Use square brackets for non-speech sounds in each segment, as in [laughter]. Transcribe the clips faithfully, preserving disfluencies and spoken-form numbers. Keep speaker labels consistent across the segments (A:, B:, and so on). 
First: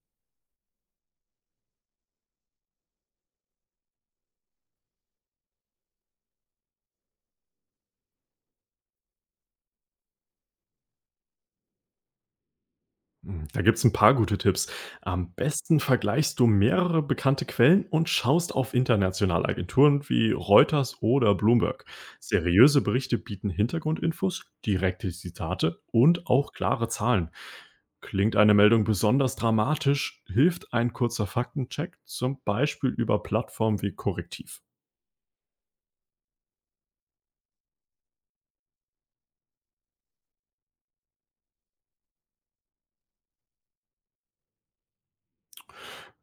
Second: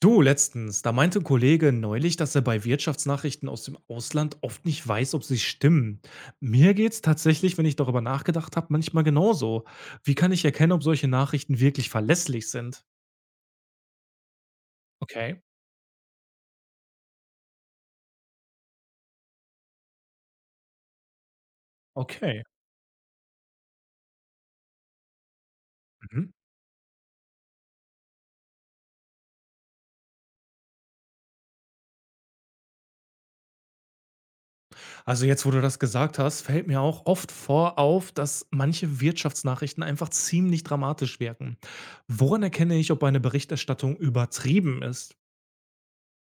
A: Du, letztens, da meinte ein Kollege neulich, dass er bei Wirtschaftsnachrichten aus dem Ausland oft nicht weiß, ob sie stimmen. Mir geht's tatsächlich, wenn ich darüber nachgedacht habe, manchmal genauso. Wie kann ich erkennen, ob solche Nachrichten wirklich verlässlich sind?
B: Hm, da gibt es ein paar gute Tipps. Am
A: Okay.
B: besten vergleichst du mehrere bekannte Quellen und schaust auf internationale Agenturen wie Reuters oder Bloomberg.
A: Okay.
B: Seriöse Berichte bieten Hintergrundinfos, direkte Zitate und
A: Mhm.
B: auch klare Zahlen. Klingt eine Meldung besonders dramatisch, hilft ein kurzer Faktencheck, zum Beispiel über Plattformen wie Korrektiv.
A: Also jetzt, wo du das gesagt hast, fällt mir auch oft vor auf, dass manche Wirtschaftsnachrichten einfach ziemlich dramatisch wirken. Woran erkenne ich, ob eine Berichterstattung übertrieben ist?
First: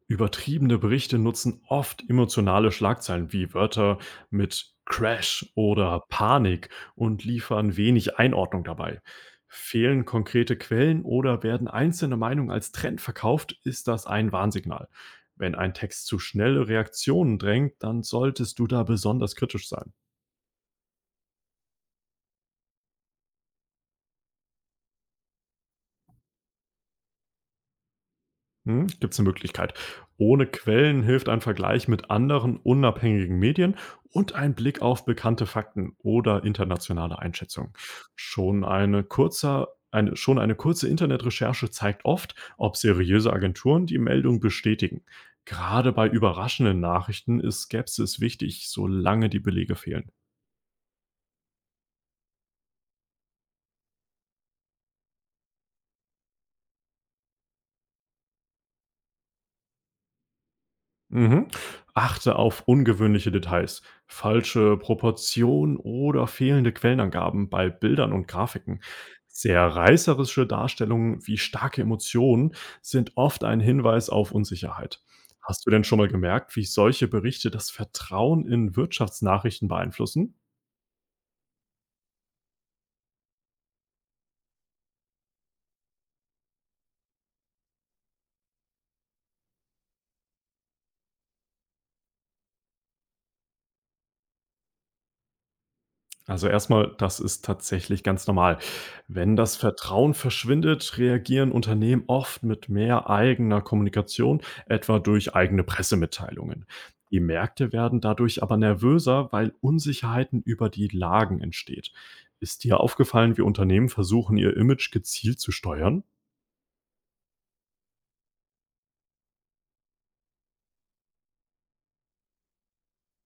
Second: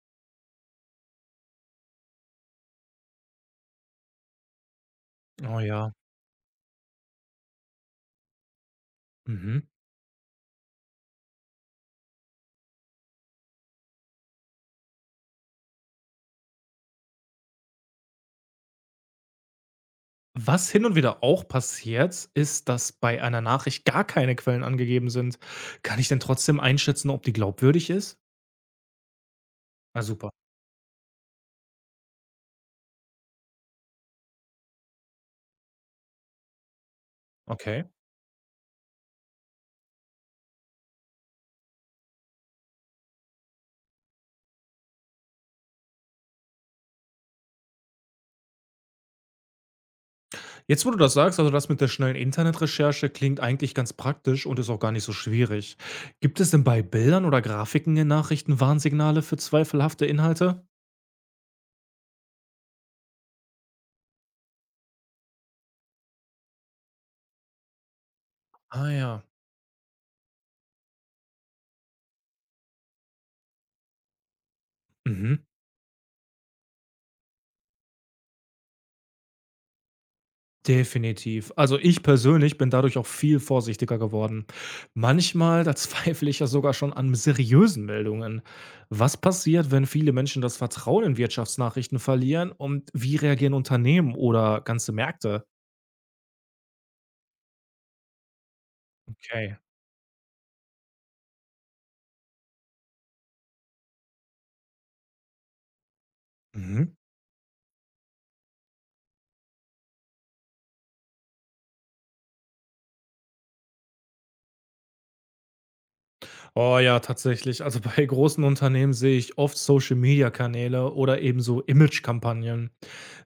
B: Übertriebene Berichte nutzen oft emotionale Schlagzeilen wie Wörter mit Crash
A: Oh ja.
B: oder Panik und liefern wenig Einordnung dabei.
A: Mhm.
B: Fehlen konkrete Quellen oder werden einzelne Meinungen als Trend verkauft, ist das ein Warnsignal. Wenn ein Text zu schnelle Reaktionen drängt, dann solltest du da besonders kritisch sein.
A: Was hin und wieder auch passiert, ist, dass bei einer Nachricht gar keine Quellen angegeben sind. Kann ich denn trotzdem einschätzen, ob die glaubwürdig ist?
B: Hm, gibt's eine Möglichkeit.
A: Ah, super.
B: Ohne Quellen hilft ein Vergleich mit anderen unabhängigen Medien und ein Blick auf bekannte Fakten oder internationale Einschätzungen.
A: Okay.
B: Schon eine kurze, eine schon eine kurze Internetrecherche zeigt oft, ob seriöse Agenturen die Meldung bestätigen. Gerade bei überraschenden Nachrichten ist Skepsis wichtig, solange die Belege fehlen.
A: Jetzt, wo du das sagst, also das mit der schnellen Internetrecherche klingt eigentlich ganz praktisch und ist auch gar nicht so schwierig. Gibt es denn bei Bildern oder Grafiken in Nachrichten Warnsignale für zweifelhafte Inhalte?
B: Mhm. Achte auf ungewöhnliche Details, falsche Proportionen oder fehlende Quellenangaben bei Bildern und Grafiken.
A: Ah ja.
B: Sehr reißerische Darstellungen wie starke Emotionen sind oft ein Hinweis auf Unsicherheit.
A: Mhm.
B: Hast du denn schon mal gemerkt, wie solche Berichte das Vertrauen in Wirtschaftsnachrichten beeinflussen?
A: Definitiv. Also, ich persönlich bin dadurch auch viel vorsichtiger geworden. Manchmal, da [laughs] zweifle ich ja sogar schon an seriösen Meldungen. Was passiert, wenn viele Menschen das Vertrauen in Wirtschaftsnachrichten verlieren, und wie reagieren Unternehmen oder ganze Märkte?
B: Also erstmal, das ist tatsächlich ganz normal. Wenn
A: Okay.
B: das Vertrauen verschwindet, reagieren Unternehmen oft mit mehr eigener Kommunikation, etwa durch eigene Pressemitteilungen.
A: Mhm.
B: Die Märkte werden dadurch aber nervöser, weil Unsicherheiten über die Lagen entsteht. Ist dir aufgefallen, wie Unternehmen versuchen, ihr Image gezielt zu steuern?
A: Oh ja, tatsächlich. Also [laughs] bei großen Unternehmen sehe ich oft Social-Media-Kanäle oder ebenso Image-Kampagnen.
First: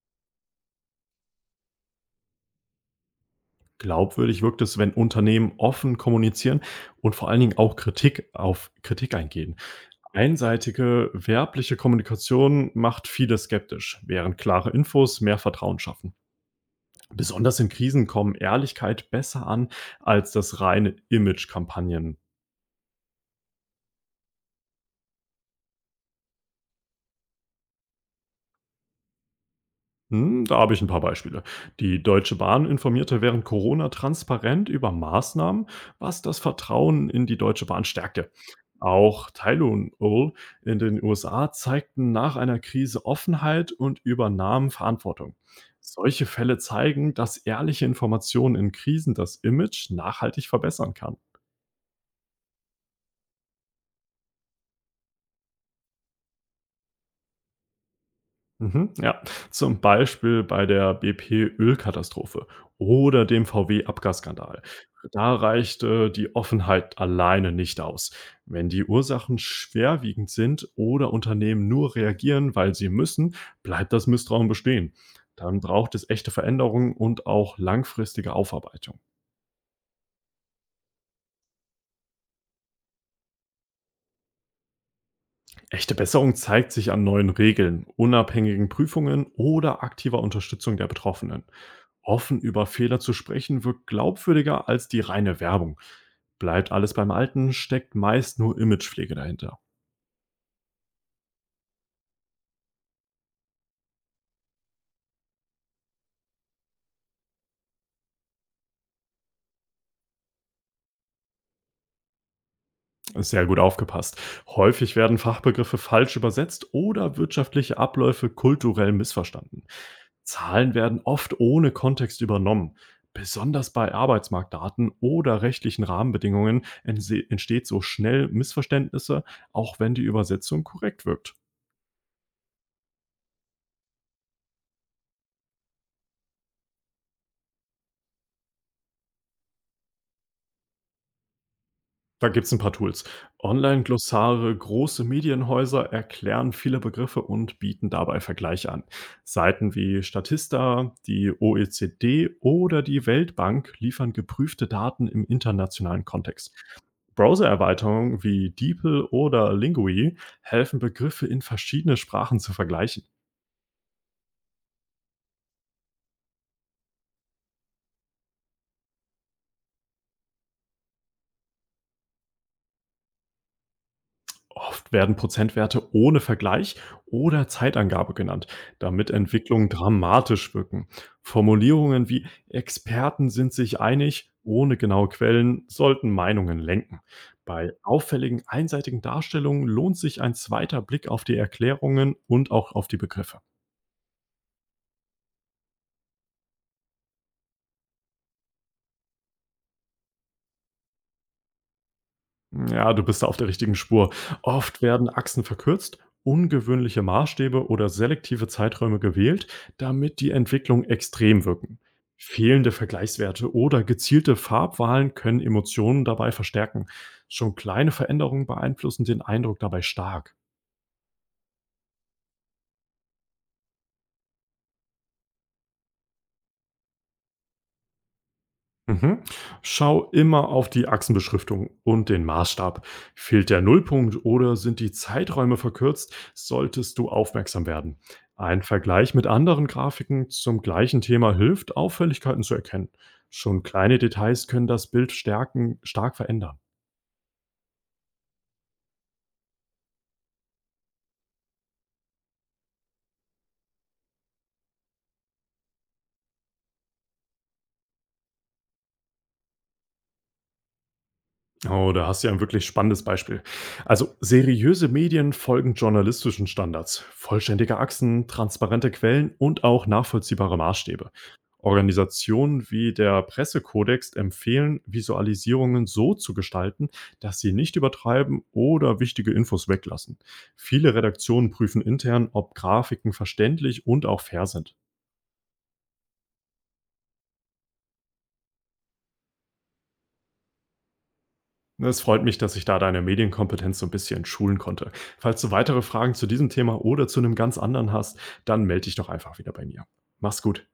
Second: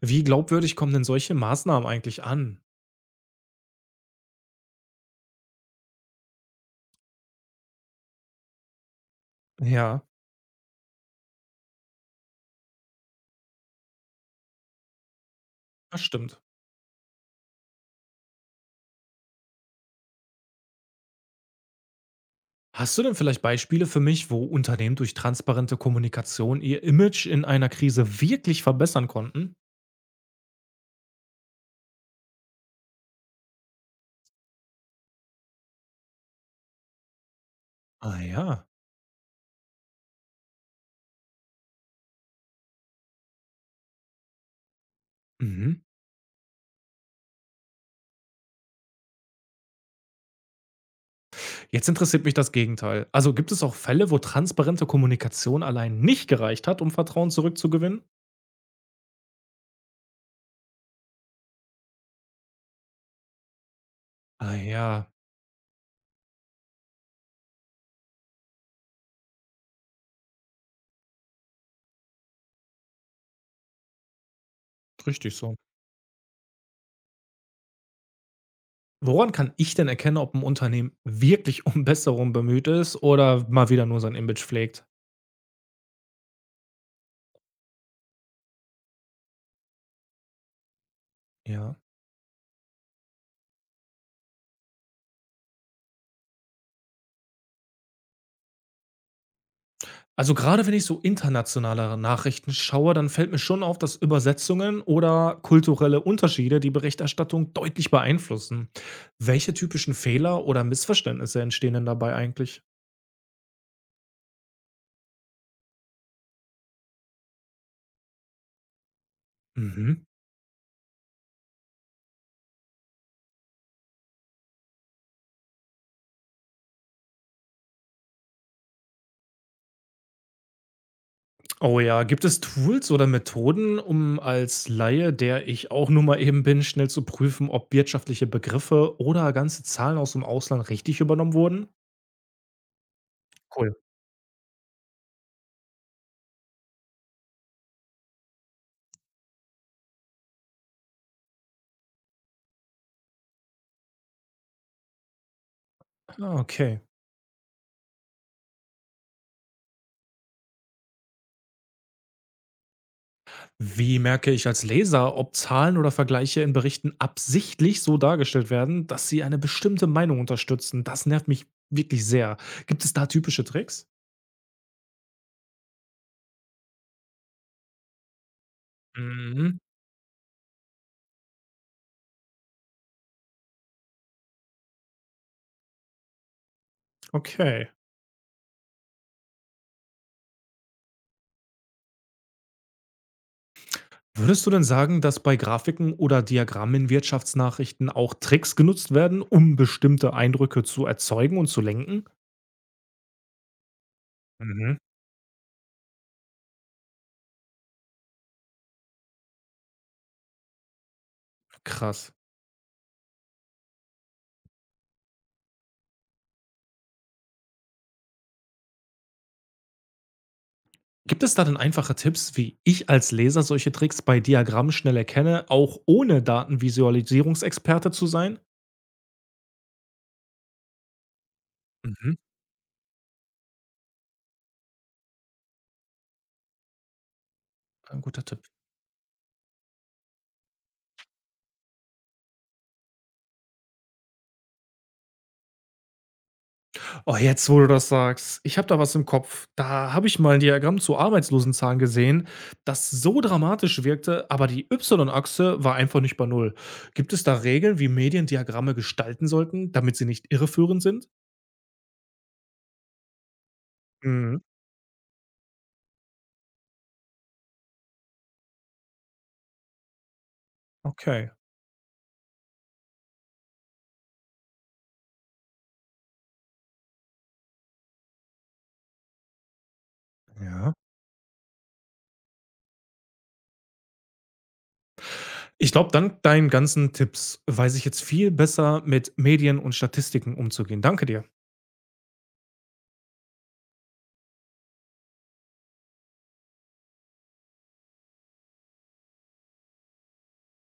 A: Wie glaubwürdig kommen denn solche Maßnahmen eigentlich an?
B: Glaubwürdig wirkt es, wenn Unternehmen offen kommunizieren und vor allen Dingen auch Kritik auf Kritik eingehen.
A: Ja,
B: Einseitige werbliche Kommunikation macht viele skeptisch, während klare Infos mehr Vertrauen
A: das
B: schaffen.
A: stimmt.
B: Besonders in Krisen kommen Ehrlichkeit besser an als das reine Image-Kampagnen.
A: Hast du denn vielleicht Beispiele für mich, wo Unternehmen durch transparente Kommunikation ihr Image in einer Krise wirklich verbessern konnten?
B: Hm, da habe ich ein paar Beispiele. Die Deutsche Bahn informierte während Corona transparent über Maßnahmen, was das Vertrauen in die Deutsche Bahn
A: Ah
B: stärkte.
A: ja.
B: Auch Tylenol und Owl in den U S A zeigten nach einer Krise Offenheit und übernahmen Verantwortung.
A: Mhm.
B: Solche Fälle zeigen, dass ehrliche Informationen in Krisen das Image nachhaltig verbessern kann.
A: Jetzt interessiert mich das Gegenteil. Also, gibt es auch Fälle, wo transparente Kommunikation allein nicht gereicht hat, um Vertrauen zurückzugewinnen?
B: Mhm, ja, zum Beispiel bei der B P-Ölkatastrophe oder dem
A: Ah
B: V W-Abgasskandal.
A: ja,
B: Da reichte die Offenheit alleine nicht aus. Wenn die Ursachen schwerwiegend sind oder Unternehmen nur reagieren, weil sie müssen, bleibt das Misstrauen bestehen.
A: richtig so.
B: Dann braucht es echte Veränderungen und auch langfristige Aufarbeitung.
A: Woran kann ich denn erkennen, ob ein Unternehmen wirklich um Besserung bemüht ist oder mal wieder nur sein Image pflegt?
B: Echte Besserung zeigt sich an neuen Regeln, unabhängigen Prüfungen oder aktiver Unterstützung der Betroffenen.
A: Ja.
B: Offen über Fehler zu sprechen wirkt glaubwürdiger als die reine Werbung. Bleibt alles beim Alten, steckt meist nur Imagepflege dahinter.
A: Also, gerade wenn ich so internationale Nachrichten schaue, dann fällt mir schon auf, dass Übersetzungen oder kulturelle Unterschiede die Berichterstattung deutlich beeinflussen. Welche typischen Fehler oder Missverständnisse entstehen denn dabei eigentlich?
B: Sehr gut aufgepasst. Häufig werden Fachbegriffe falsch übersetzt oder wirtschaftliche Abläufe kulturell missverstanden.
A: Mhm.
B: Zahlen werden oft ohne Kontext übernommen. Besonders bei Arbeitsmarktdaten oder rechtlichen Rahmenbedingungen entse- entsteht so schnell Missverständnisse, auch wenn die Übersetzung korrekt wirkt.
A: Oh ja, gibt es Tools oder Methoden, um als Laie, der ich auch nur mal eben bin, schnell zu prüfen, ob wirtschaftliche Begriffe oder ganze Zahlen aus dem Ausland richtig übernommen wurden?
B: Da gibt's ein paar Tools.
A: Cool.
B: Online-Glossare, große Medienhäuser erklären viele Begriffe und bieten dabei Vergleiche an. Seiten wie Statista, die O E C D oder die Weltbank liefern geprüfte Daten im internationalen
A: Ah,
B: Kontext.
A: okay.
B: Browser-Erweiterungen wie DeepL oder Lingui helfen, Begriffe in verschiedene Sprachen zu vergleichen.
A: Wie merke ich als Leser, ob Zahlen oder Vergleiche in Berichten absichtlich so dargestellt werden, dass sie eine bestimmte Meinung unterstützen? Das nervt mich wirklich sehr. Gibt es da typische Tricks?
B: Oft werden Prozentwerte ohne Vergleich oder Zeitangabe genannt, damit
A: Mhm.
B: Entwicklungen dramatisch wirken. Formulierungen wie Experten sind sich einig ohne genaue Quellen sollten Meinungen lenken.
A: Okay.
B: Bei auffälligen einseitigen Darstellungen lohnt sich ein zweiter Blick auf die Erklärungen und auch auf die Begriffe.
A: Würdest du denn sagen, dass bei Grafiken oder Diagrammen in Wirtschaftsnachrichten auch Tricks genutzt werden, um bestimmte Eindrücke zu erzeugen und zu lenken?
B: Ja, du bist da auf der richtigen Spur.
A: Mhm.
B: Oft werden Achsen verkürzt, ungewöhnliche Maßstäbe oder selektive Zeiträume gewählt, damit die Entwicklung extrem wirken.
A: Krass.
B: Fehlende Vergleichswerte oder gezielte Farbwahlen können Emotionen dabei verstärken. Schon kleine Veränderungen beeinflussen den Eindruck dabei stark.
A: Gibt es da denn einfache Tipps, wie ich als Leser solche Tricks bei Diagrammen schnell erkenne, auch ohne Datenvisualisierungsexperte zu sein?
B: Mhm. Schau immer auf die Achsenbeschriftung und den Maßstab. Fehlt der Nullpunkt oder sind die Zeiträume verkürzt, solltest du aufmerksam werden.
A: Ein guter Tipp.
B: Ein Vergleich mit anderen Grafiken zum gleichen Thema hilft, Auffälligkeiten zu erkennen. Schon kleine Details können das Bild stärken, stark verändern.
A: Oh, jetzt, wo du das sagst, ich habe da was im Kopf. Da habe ich mal 'n Diagramm zu Arbeitslosenzahlen gesehen, das so dramatisch wirkte, aber die Ypsilon-Achse war einfach nicht bei Null. Gibt es da Regeln, wie Medien Diagramme gestalten sollten, damit sie nicht irreführend sind?
B: Oh, da hast du ja ein wirklich spannendes Beispiel. Also
A: Mhm.
B: seriöse Medien folgen journalistischen Standards, vollständige Achsen, transparente Quellen und auch nachvollziehbare Maßstäbe.
A: Okay,
B: Organisationen wie der Pressekodex empfehlen, Visualisierungen so zu gestalten, dass sie nicht übertreiben oder wichtige Infos weglassen.
A: ja.
B: Viele Redaktionen prüfen intern, ob Grafiken verständlich und auch fair sind.
A: Ich glaube, dank deinen ganzen Tipps weiß ich jetzt viel besser, mit Medien und Statistiken umzugehen. Danke dir.
B: Ne, es freut mich, dass ich da deine Medienkompetenz so ein bisschen schulen konnte. Falls du weitere Fragen zu diesem Thema oder zu einem ganz anderen hast, dann melde dich doch einfach wieder bei mir. Mach's gut.